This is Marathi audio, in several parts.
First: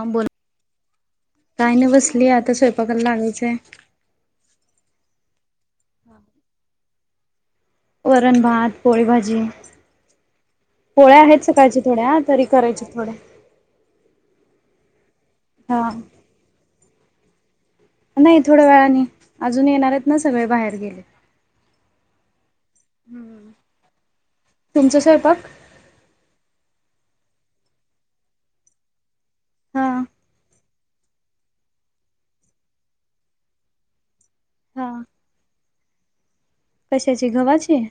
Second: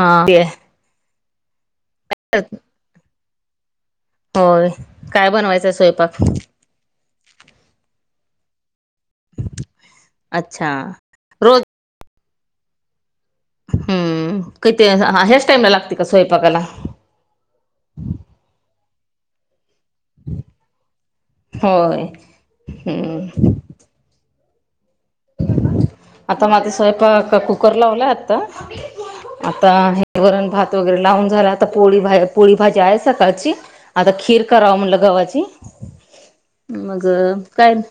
हाके काही नाही बसली आता स्वयंपाकाला लागायचंय होय काय बनवायचंय स्वयंपाक वरण भात पोळी भाजी अच्छा पोळ्या आहेत रोज सकाळची थोड्यात तरी करायचे थोडे हम्म काही ते ह्याच टाइमला हा लागते का स्वयंपाकायला नाही थोड्या वेळाने अजून येणार ना सगळे बाहेर गेले होय हम्म तुमचा स्वयपाक आता माझा कुकर लावला आता आता हा हिररण भात वगैरे लावून झाला आता पोळीोळी भाजी आहे सकाळची आता खीर कराव हा म्हणलं गव्हाची मग कशाची काय गव्हाची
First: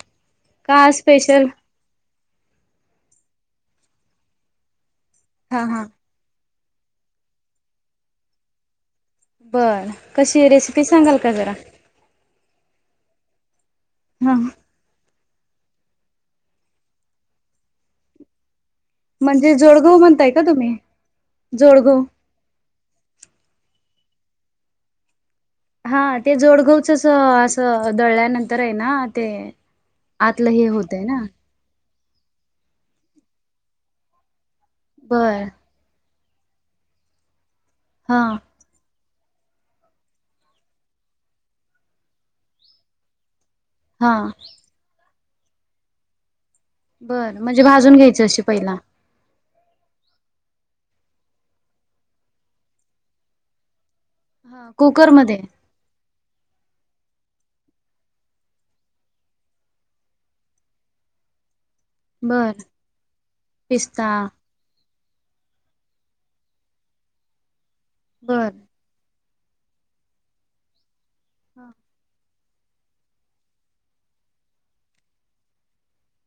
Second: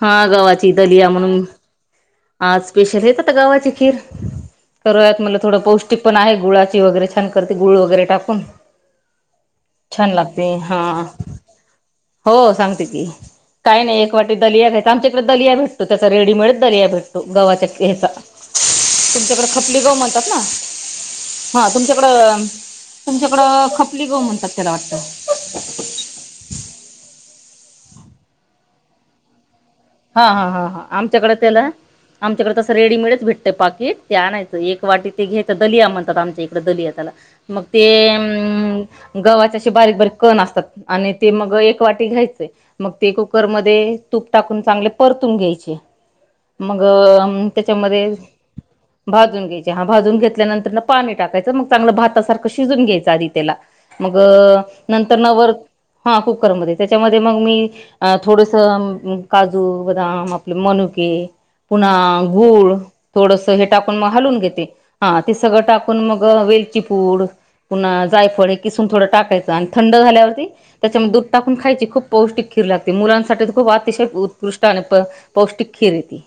हा गावाची का दलिया म्हणून स्पेशल आज स्पेशल येत आता गावाची खीर करूयात मला थोडं हा हा पौष्टिक पण आहे गुळा वगैरे छान करते गुळ वगैरे टाकून बर छान कशी लागते हा रेसिपी सांगाल का जरा हो सांगते की काय नाही एक हा वाटी दलिया घ्यायच आमच्या इकडे दलि भेटतो त्याचा रेडीमेडच दलिया भेटतो गव्हाच्या हचा तुमच्याकडे म्हणजे खपली गाव जोडगव म्हणतात म्हणताय ना का तुम्ही हा जोडगव तुमच्याकडं तुमच्याकडं खपली गो म्हणतात त्याला वाटत हा ते जोडगावच अस असं दळल्यानंतर आहे ना ते हा हा आतलं हे हा हा होतय ना आमच्याकडे तेल आमच्याकडे तं रेडीमेडच भेटतं पाकिट ते आणायचं एक वाटी ते बर घेतं दलिया म्हणतात आमच्या इकड दलया त्याला मग ते हा गव्हाचेे बारीक बारीक कण असतात आणि ते मग एक वाटी घ्यायचेंय मग ते कर मध्ये हा तूप टाकून चांगले परतून घ्यायचे मग बर म्हणजे भाजून त्याच्यामध्ये घ्यायचं अशी पहिला भाजून घ्यायची चहा भाजून घेतल्यानंतर न पाणी टाकायचं मग चांगलं भातासारखं शिजून घ्यायं आधी त्याला मग हा नंतर कुकरमध्ये नवर हा कुकरमध्ये त्या त्याच्यामध्ये मग मी थोडस काजू बदाम आपले मनुके पुन्हा बर गूळ थोडस हे टाकण म पिस्ता हालून घेते हा ते सगळं टाकून मग वेलचीपूड पुन्हा जायफळ बर हे किसून थोडं टाकायचं आणि थंड झाल्यावरती त्याच्यामुळे दूध टाकून खायची खूप पौष्टिक खीर लागते मुलांसाठी खूप अतिशय उत्कृष्ट आणि प पौष्टिक खीर य ती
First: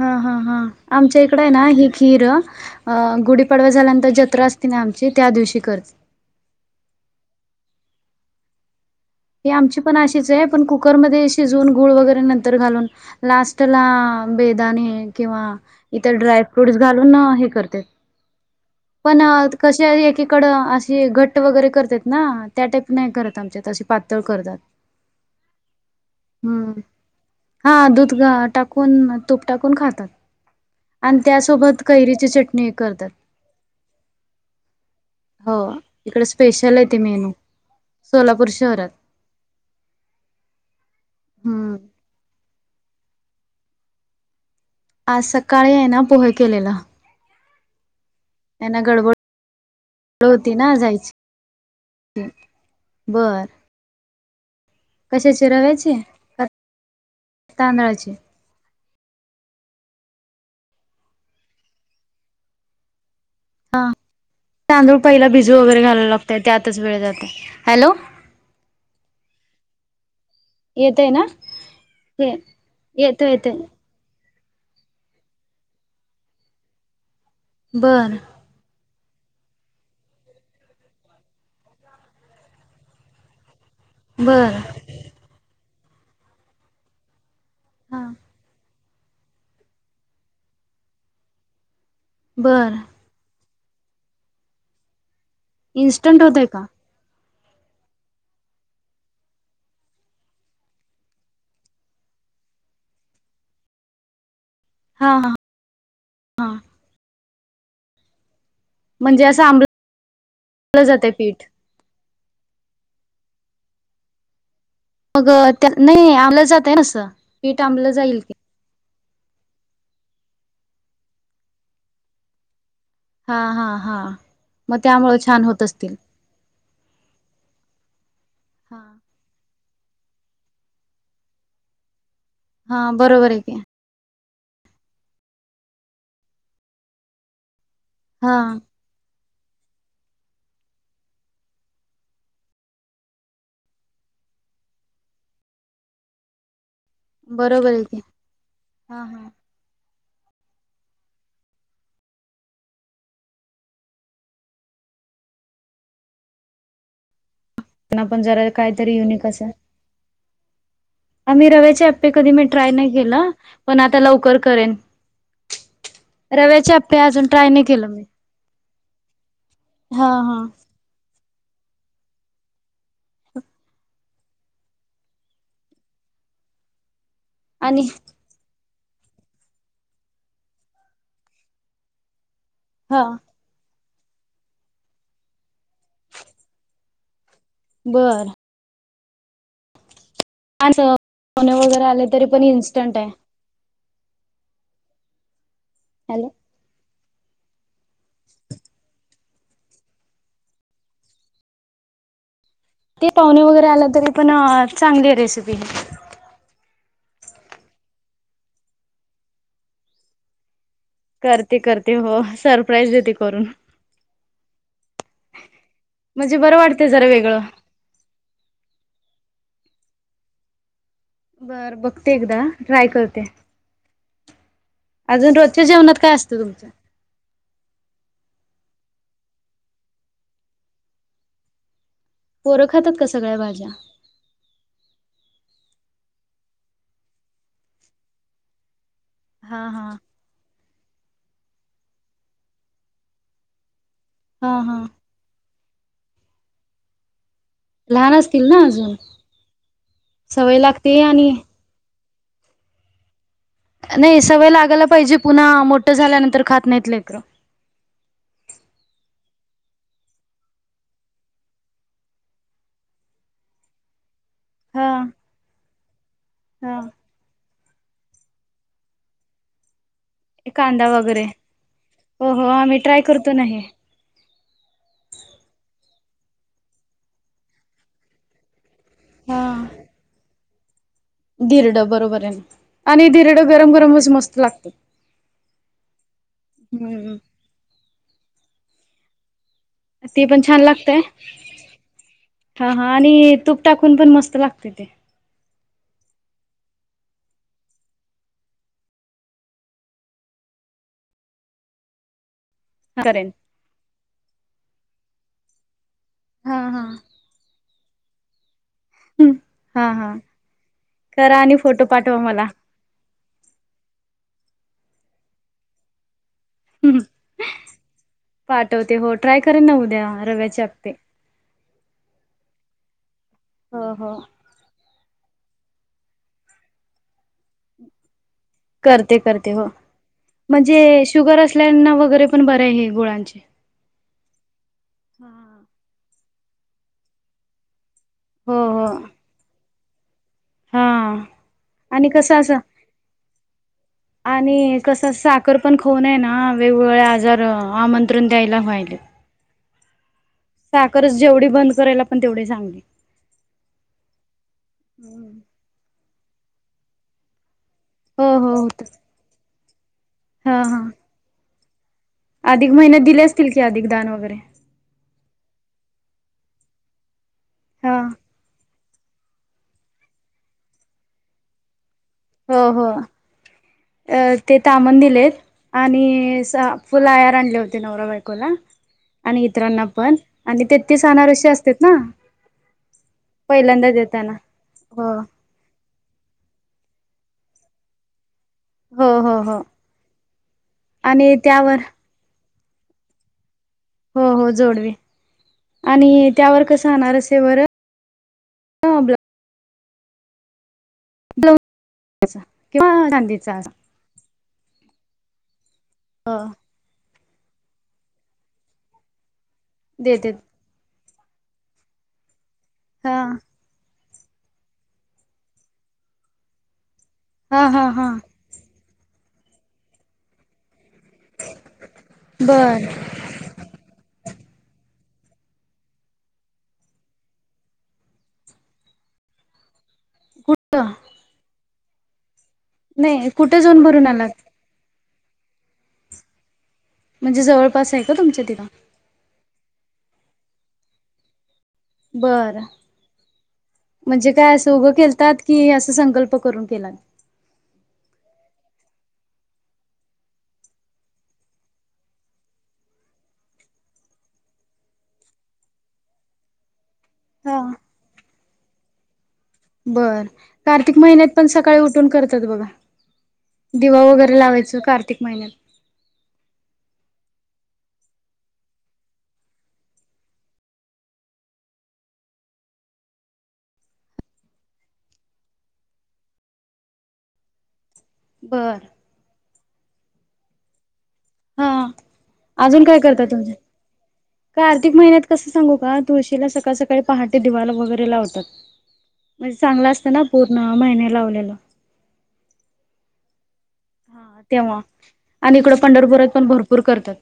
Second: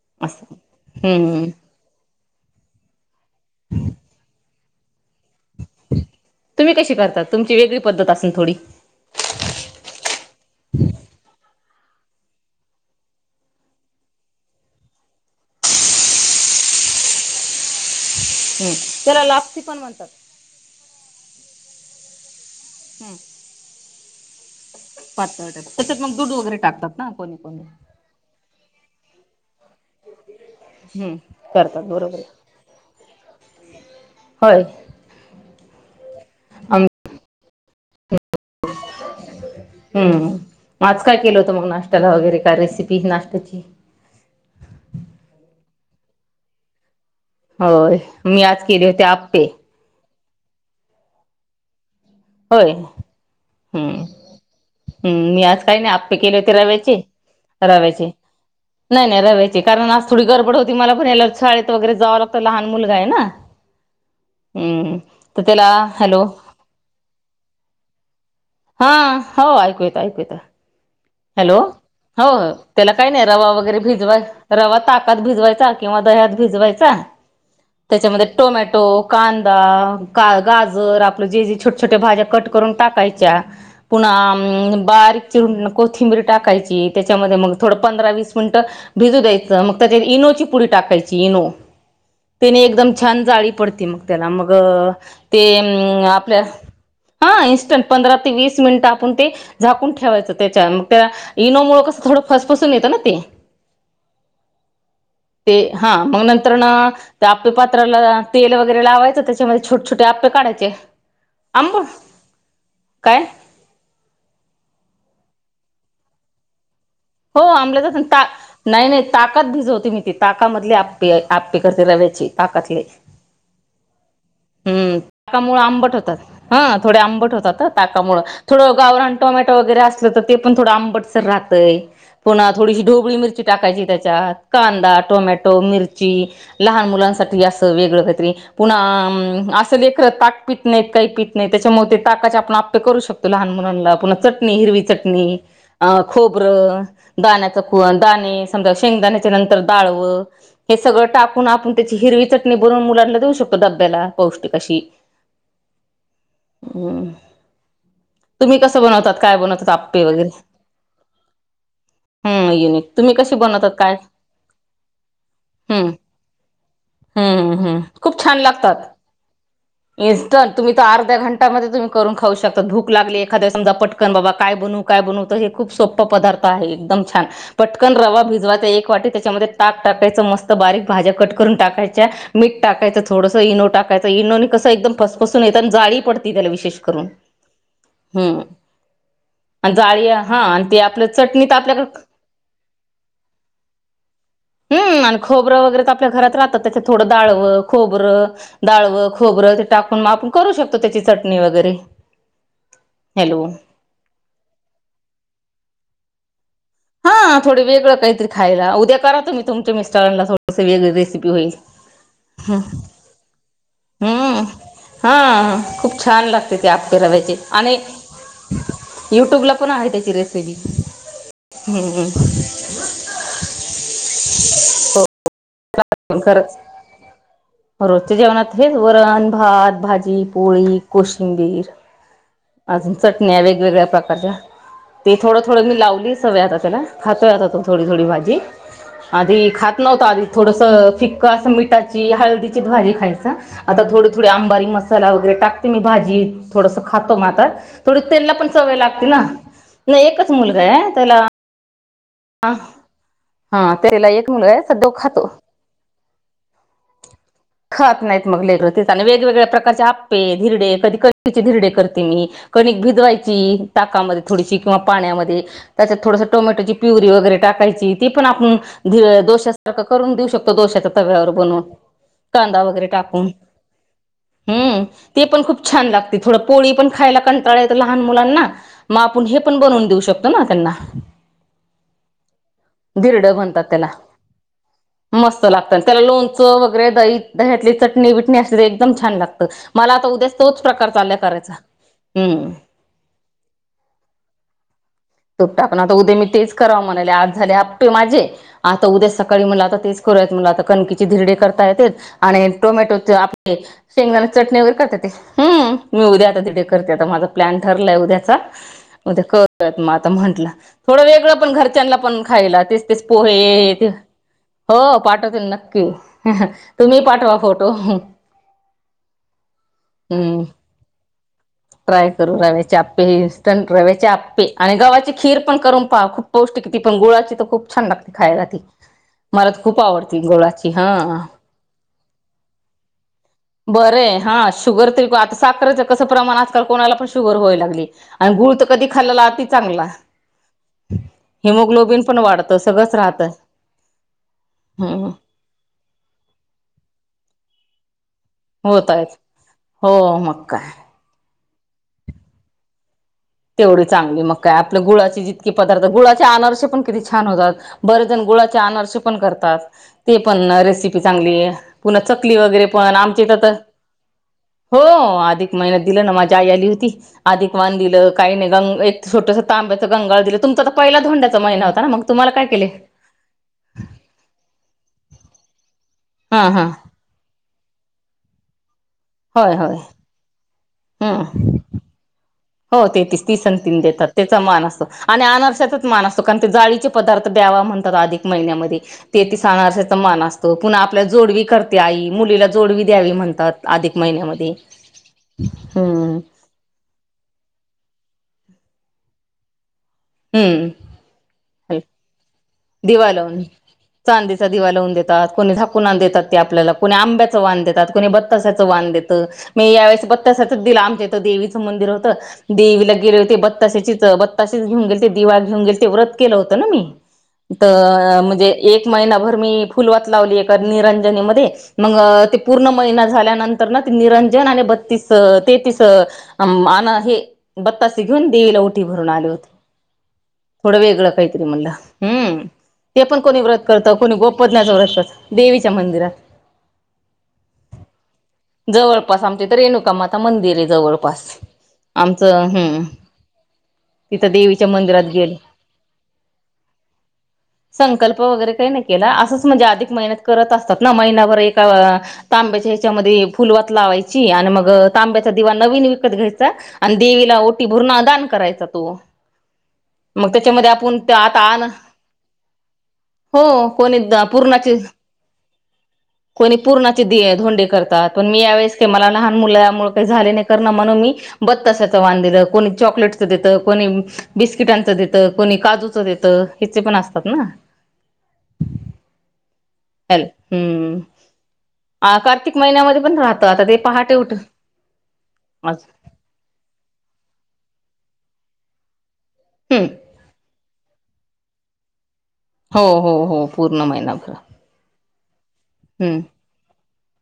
हा हा हा आमच्या इकड आहे ना ही खीर अ गुढीपाडवा झाल्यानंतर जत्रा अस ना आमची त्या दिवशी करते तुम्ही कशी करता तुमची वेगळी पद्धत असून थोडी घा घा हम्म पण त्याला लापसी क पण म्हणतात वगैरे करतात ना त्या टाईप नाही हम्म करत आमच्या ् पातळ टाक त्याच्यात मग दूध वगैरे टाकतात ना कोणी कोणी हा दध टा कोण तो टाकून खातात हम्म आणि करतात त्यासोबत बरोबर कैरीची चटणी करतात होय हो इकडे स्पेशल आहे आम ते मेनू सोलापूर शहरात हम्म आज काय केलं होतं मग हम्म नाष्ट्त्याला वगैरे रेसिपी नाष्ट्ताची आज सकाळी आहे ना पोहे केलेला होय मी आज केले होते आपपे र होती ना जायची होय बर हम्म हम्म मी कशाची आज काही नाही रव्याची आपे केले का होते रव्याचे, तांदळाची रव्याचे. नाही नाही रव्याचे कारण आज थोडी गरबड होती, मला पण याला शाळेत वगैरे जावं लागतं, लहान मुलगाय ना. हा हम्म तांदूळ पहिला तर भीजू त्याला वगैरे घालायला हॅलो लागतय, त्यातच वेळ हॅलो. हा हो ऐकू येत ऐकू येत. येतय ना हॅलो हो हे त्याला काय नाही, येतो रवा येतोय वगैरे भिजवाय रवा ताकात भिजवायचा किंवा दह्यात भिजवायचा बर त्याच्यामध्ये टोमॅटो कांदा का गाजर आपलं जे जे छोट्या छोट्या भाज्या कट करून टाकायच्या. पुन बर बारीक चिरून कोथिंबिरी टाकायची, त्याच्यामध्ये मग थोडं हा पंधरा वीस मिनिटं भिजू द्यायचं मग त्याच्यात इनोची पुरी टाकायची, इनो त्याने बर एकदम छान जाळी पडती मग त्याला मग ते अ इन्स्टंट आपल्या होतय का हा इन्स्टंट पंधरा ते वीस मिनिट, आपण ते झाकून ठेवायचं. त्या मग त्या इनो मुळ कस, थोडं फसफसून येतं ना ते. हा हा ते हा मग हा नंतर ना, त्या आपल्या पात्राला तेल वगैरे लावायचं, म्हणजे असं त्याच्यामध्ये आंबल छोटे छोटे आपे काढयचे. आंबलं जातय पीठ आंबळ काय? मग त्या नाही आमल्या जातना, हो आमल्या जात नाही नाही ताकद भिजवते मी. ती ताकामधली आपी आपपी करते, रव्याची ताकातली, हा हा हा. मग हम्म त्यामुळे छान होत ताकामुळेळं असतील आंबट होतात, हं थोडे आंबट होतात, ताकामुळेळं, थोडं हा गावरान टोमॅटो वगरे असल तर ते, पणथोडं अंबटसर राहतय. पुन्हा थोडीशी हा ढोबळी बरोबर आहे मिरची की टाकायची त्याच्यात. कांदा, टोमॅटो, मिरची लहान मुलांसाठी. अस वेगळ काहीरी हा पुन्हा असं लेकरं ताक पित नाहीत, काही पीत नाही, त्याच्यामुळे ते ताकाचे आपण आपे करू शकतो, लहान मुलांना पुन्हा चटणी हिरवी चटणी अ खोबरं दाण्याचा बरोबर खु आहे की दाणे समजा हा हा शेंगदाण्याच्या नंतर डळ हे सगळं टाकून आपण त्याची हिरवी चटणी बनून मुलांना देऊ शकतो, डब्याला पौष्टिक अशी. ह [inaudible] हम्म त्यांना पण जरा तुम्ही कसं काहीतरी बनवतात, काय बनवतात, आपे वगैरे आ मी रव्याचे अपे कधी मी हम्म ट्राय नाही युनिक तुम्ही केला, कशी बनवतात पण काय? आता लवकर करेन. हम्म रव्याचे अपे अजून ट्राय हम्म नाही केलं मी. हा हा इस्टंट तुम्ही तर अर्ध्या घंटा मध्ये तुम्ही करून खाऊ शकता, भूख लागली एखाद्यास समजा पटकन बाबा काय बनूय बनू त हे खूप सोप्प पद्थ आहे एकदम छान आणि पटकन रवा भिजवाचा, एक वाट त्याच्यामध्ये ताक टाकायच, मस्त बारीक भाज्या कट करून टाकायच्या मी हा टाकायंच, थोडंस इनो टाकायं इनोनी कसं एकदम फसफसून येत, आणि जाळी पडती त्याला विशेष करून. बर. हम्म आणि आ हा आणि ते आपलं चटणी सोने तर वगैरे आले आपल्याकडे तरी पण इन्स्टंट आहे हम्म आणि खोबरं वगैरे तर आपल्या हॅलो घरात राहतात त्याच्या थोडं डाळवं खोबरं डाळवं खोबरं ते टाकूनग आपण करू शकतो त्याची चटणी वगैरे ते पाहुणे हॅलो वगैरे आलं तरी पण चांगली आहे रेसिपी हा थोडं वेगळं काहीतरी खयला उद्या करा तो मी तुमच्या मिस्टॉरंटला थो तवी अगदी रेसिपी होई करते करते हो सरप्राईज देते करून हम्म हा खूप छान म्हणजे लागते बरं ते वाटते आप जरा कराव्याची वेगळं. आणि युट्यूब ला पण आहे त्याची रेसिपी बर हम्म बघते एकदा ट्राय करते हो अजून रज च्या जेवणत काय असतं तुमचं ना हेच वरण भात भाजी पोळी कोशिंबीर पोरं खातात अजून का सगळ्या चटण्या भाज्या? वेगवेगळ्या प्रकारच्या तेच थोडं थोडं मी लावली सव्या आता त्याला हातोयातो थोडी थोडी भाजी आधी हा खात हा. नव्हत आधी असं फिक्क असं मिठाची हळदीची भाजी खायची थो हा आंबारी हा मसाला वगैरे टाकते मी भाजी थोडंसं खातो मग आता थोडी लहान तेलला असतील पण ना सवय अजून लागते ना नाही एकच सवय मुलगा आहे लागते त्याला आणि ह नाही सवय लागायला पाहिजे पुन्हा मोठ झाल्यानंतर खात नाहीेतलंकर खात नाहीत मग लतीच आणि वेगवेगळे प्रकारचे आपे धिरडे कधी कचे धरडे करते मी कणिक भिजवायची ताकामध्ये थोडीशी किंवा हा पाण्यामध्ये त्याच्यात थोडसं टोमॅटोची हा व टण आप करून देऊ शकतो कांदा दोशाच्या वगैरे तव्यावर बनवून हो हो कांदा आम्ही वगैरे ट्राय टाकून करतो ना हे. हम्म ते पण खूप छान लागत त थोड पोळी पण खायला कंटाळ येत लहान मुलांना मग आपण हे पण बनवून देऊ शकतो ना त्यांना धिरडं बरोबर आहे ना आणि धिरडं म्हणतात गरम त्याला गरमच मस्त लागत मस्त लागतं त्याला लोणचं वगैरे दही दह्यातली चटणी बिटणी असली तर एकदम छान लागत मला आता ते उद्या पण तोच छान प्रकार लागतय चाललाय करायचा हम्म हा हा आणि तूप टाकून पण मस्त लागते ते तो टाकण तर उद्या मी तेच रा म्हणाले आज झाले आप माझे आता उद्या सकाळी म्ह आता तेच करूयत आता कणकीची धरडे करत य आणि टोमॅटो करेन. आप शेंगदा चटणी वगैरे करते ते हम् मी उद्या आता हा तिथे हा. करते आता माझा प्लॅन ठरलाय उद्याचा मग ते करत हा मग आता हा म्हंटलं थोडं वेगळं करा आणि फोटो अडचंला पाठवा पण मला. खायला तेच तेच पोहे ते हो पाठवते नक्की तुम्ही पाठवा फोटो पाठवते हो ट्राय करेन ना उद्या रव्याचे हपपे ट्राय करू रव्याचे आपपे हे इन्स्टंट हो रव्याचे हो. आपपे आणि गव्हाची खीर पण करून पाहा खूप पौष्टिकी पण गुळाची तर खूप छान लागते खायला त करते मला करते हो खूप आवडती गोळाची हा म्हणजे शुगर असल्याना वगैरे पण बरे आहे हे गुळांचे. बर आहे हा शुगर तरी हा. आता साखरच कसं प्रमाण कोणाला पण शुगर व्हाय लागली आणि गुळ हो तर हो कधी खाल्ला ती चांगला. हा हिमोग्लोबिन आणि पण कसं असं वाढतं सगळंच राहतं. आणि कस हम्म साखर पण खाऊनय ना वेगवेगळे्या आजार आमंत्रण द्यायला होत व्हायल. आहेत हो मग. काय साखरच जेवढी बंद करायला पण तेवढी सांगली. तेवढी चांगली मग काय आपल्या गुळाची हम्म. जितकीे पदार्थ गुळाचे अनारसे पण किती छान होतात. बरे जण हो हो गुळाचे होत अनारसे पण करतात. ते पण हा हा. रेसिपी चांगली आहे. पुन्हा चकली वगैरे अधिक पण महिन्यात आमची दिले इथ असतील तर की अधिक दान वगैरे हो आधिक महिनत दि ना माझा आई आली होती अधिक वान हा दिलं. काही नाही गंग एक छोटंसं तांब्याच गंगा दिलं तुमचा तर पहिला ोंड्याचा महिना होता ना मग. तुम्हाला काय हो केले हो अ ते तामन दिलेस. आणि हा हा सा फुल आयार आणले होते नवरा बायकोला आणि होय होय इतरांना पण आणि ते तेचणार हम्म अे असते ना. हो तेतीच ती स तन पहिल्यांदा देतात देताना त्याचा मान असतो हो आणि आनर्शातच मान असतो कारण जाळी. पदार्थ द्यावा म्हणतात आधिक. महिन्या म हो हो ते हो सणार मन असतो पुन्हा आपल्याला आणि जोडवी करते त्यावर आई मुली. जोडवी द्यावी म्हणतात. अधिक हो हो महिन्यामध्ये जोडवी हम्म आणि त्यावर कस होणारे वर ह बला. हम्म किंवा दिवा लावून चांदीचा चांदी. दिवा लावून देतात कोणी झाकून देतात हो ते आपल्याला को आंब्या आंब्याचा वाण तर कोणी बतासे चा वाण देतात मी यावर्षी देते भत्त्याचा वाण दिला. देवीचं मंदिर होत देवीला हा गेले होते बताशेच बताेऊ गे. दि घेऊन गे वत के होत म हा हा हा म्हणजे. महिनाभर मी फुलवात लावली निरंज. पण म बर नि. जने बत्तीस तेतीस आन हे बत्तास घेऊन देवीला ओटी भरून आले थोडं कुठं वेगळ कायत ररी मला हम्म ते पण नाही कोणी कुठे व्रत जाऊन करत भरून कोणी आलात गोपजञचं व्रत करत देवीच्या मंदिरात. म्हणजे जवळपास एक. जवळपास आमच्या तर रेणुकामाता मंदिर आहे जवळपास. आमचं बरं हम्म. तिथं म्हणजे काय देवीच्या असं उघं मंदिरात गेले खळतात की असा संकल्प करून केला. संकल्प वगैरे. नाही के अस म्हणजे अधिक मे करत असतात ना महिभर एका तांब्याच्या ह्याच्यामध्ये. फुलवत लावायची आणि मग तांब्याचा दिवा नवीन विकत घ्यायचा आणि देवीला हा. ओटी भुरणा दान. करायचा तो. बर मग त्याच्यामध्ये कार्तिक आपण महिन्यात आता पण आण सकाळी उठून करतात बघा. हो कोणी दिवा वगैरे लावायच पूर्णाची कार्तिक महिन्यात. कोणी पूर्णाची दि ोंडी करतात पण मी यावेेळेस मला लहान मुलामुळे काही झाले नाही कर म्हणून मी. ब को चकलेट द बस्टच द को काजू. ते तर हिचे पण असतात ना. बर. हम्म हा कार्तिक अजून काय महिन्यामध्ये पण करता राहत तुमच्या? आता ते पहाटे. उठ कार्तिक महिन्यात कसं सांगू का हम्म तुळशीला सकाळ सकाळी पहाटे दिवाला वगैरे लावतात. म्हणजे चांगला असत ना पूर्ण महिने लावलेलं हो हो हो पूर्ण महिनाभर. हा तेव्हा आणि इकडं हम्म पंढरपुरात पण भरपूर करतात.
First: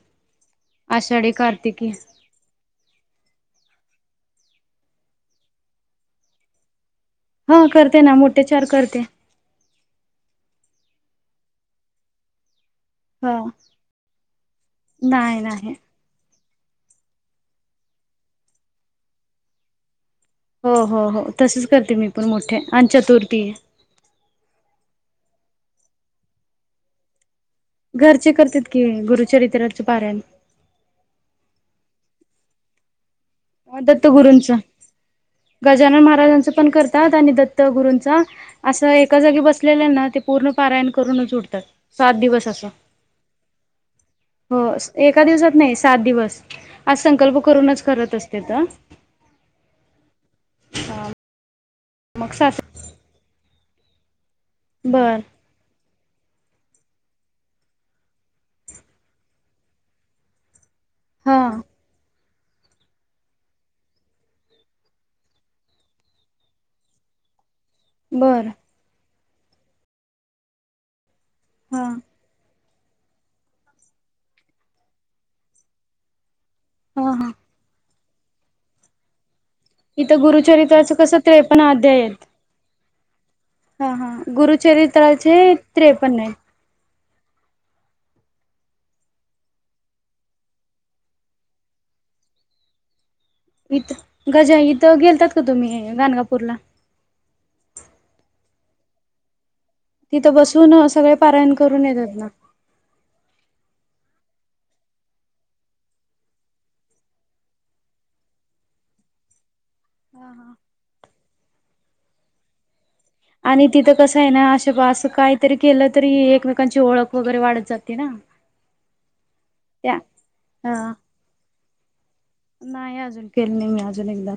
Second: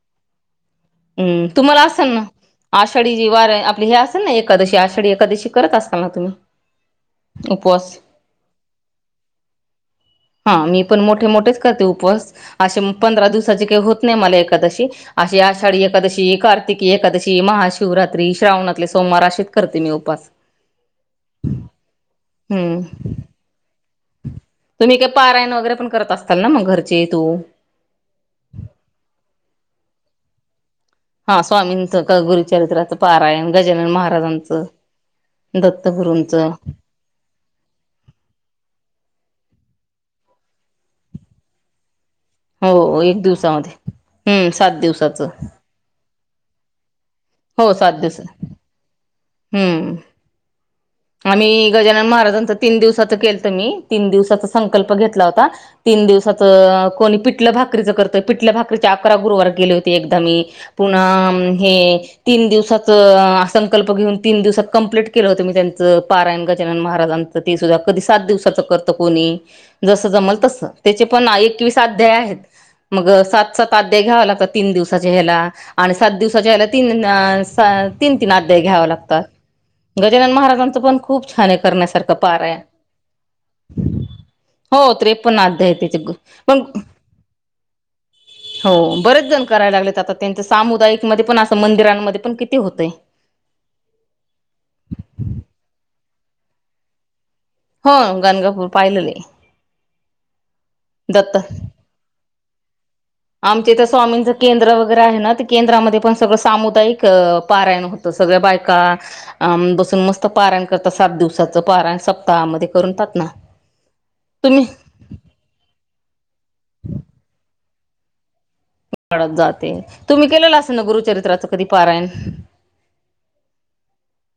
आषाढी हम् तुम्हाला कार्तिकी असेल ना आषाढी जी वारा आपली हे अस एकादशी आषाढी एकादशी करत असता ना तुम्ही हा उपवास करते ना मोठे चार करते मोठ मोठे उप पंरा हा. दिवसा का होत नाही म नाही ए नाही शी कार्तिकी एकादशी महाशिवरात्री श्रावणातले सोमवार असशीच करते मी उपास हो हो हो तसेच करते मी पण मोठे हम्म आणि चतुर्थी तुम्ही काय पारायण वगैरे पण करत असताल ना मग घरचे तू घरचे करते की गुरुचरित्राच पाारयण हा स्वामींच गुरुचरित्रा गजानन दत्त गुरूंचं महाराजांचं गजानन महाराजांच दत्तगुरूंचं पण करतात आणि दत्त गुरूंचा असं एका जागी बस असलेल्यांना ते पूर्ण पारायण करूनच उडतात सात दिवस असा हो एक दिवसामध्ये हम्म हो सात एका दिवसाचं दिवसात नाही सात दिवस आज संकल्प हो करूनच सात करत दिवस असते तर हम्म आम्ही गजानन मग महाराजांच सात तीन दिवसाच केलत मी तीन दिवसाचा संकल्प बर घेतला होता तीन दिवसाचं कोणी पिटल भाकरीच करतंय पिटल्या भाकरीच्या अकरा गुरुवार गेले होते एकदा मी पुन्हा हा हे तीन दिवसच संकल्प घेऊन तीन दिवसात कंप्लीट केलं होतं मी त्यां पारायण गजानन महाराजांचं ते सुद्धा कधी सात बर दिवसाचं करत कोणी जस जमल तस त्याचे पण एकवीस हा अध्याय आहेत मग सात सातध्याय घ्याव लागत तीन दिवसाचे ह्याला आणि सात दिवस सजयला तीन हा हा तीन तीन अध्याय घ्याव लागतात इथं गजानन महाराजांचं गुरुचरित्राचं पण कसं खूप छान आहे त्रेपण अध्याय करण्यासारखं पारायण हा हा हो गुरुचरित्राचे त्रेपन्न अध्याय आहे त्याचे त्रेपन्न पण [inaudible] हो बरेच जण करायला लागलेत आता त्यांच सामुदायिकमध्ये पण असं मंदिरांमध्ये पण किती होतय इथं गज इथं गेलतात का तुम्ही गणगापूरला हो गणगापूर पाहिलेले तिथं बसून सगळे पारायण करून येतात ना आमच्या इथ स्वामींचं केंद्र वगैरे आहे ना ते केंद्रामध्ये पण सगळं सामुदायिक पारायण होत सगळ्या बायका बसून मस्त हा हा. पाराण करतात सात दिवसाचं पाराण सप्ताहामध्ये करून तात ना आणि तिथं कसं आहे ना तुम्ही अशं असं काहीतरी केलं तरी एकमेकांची ओळख वगैरे वाढत जात ना जाते त्या तुम्ही केलेलं असं ना हा गुरुचरित्राचं कधी पारायण नाही अजून केले नाही मी अजून एकदा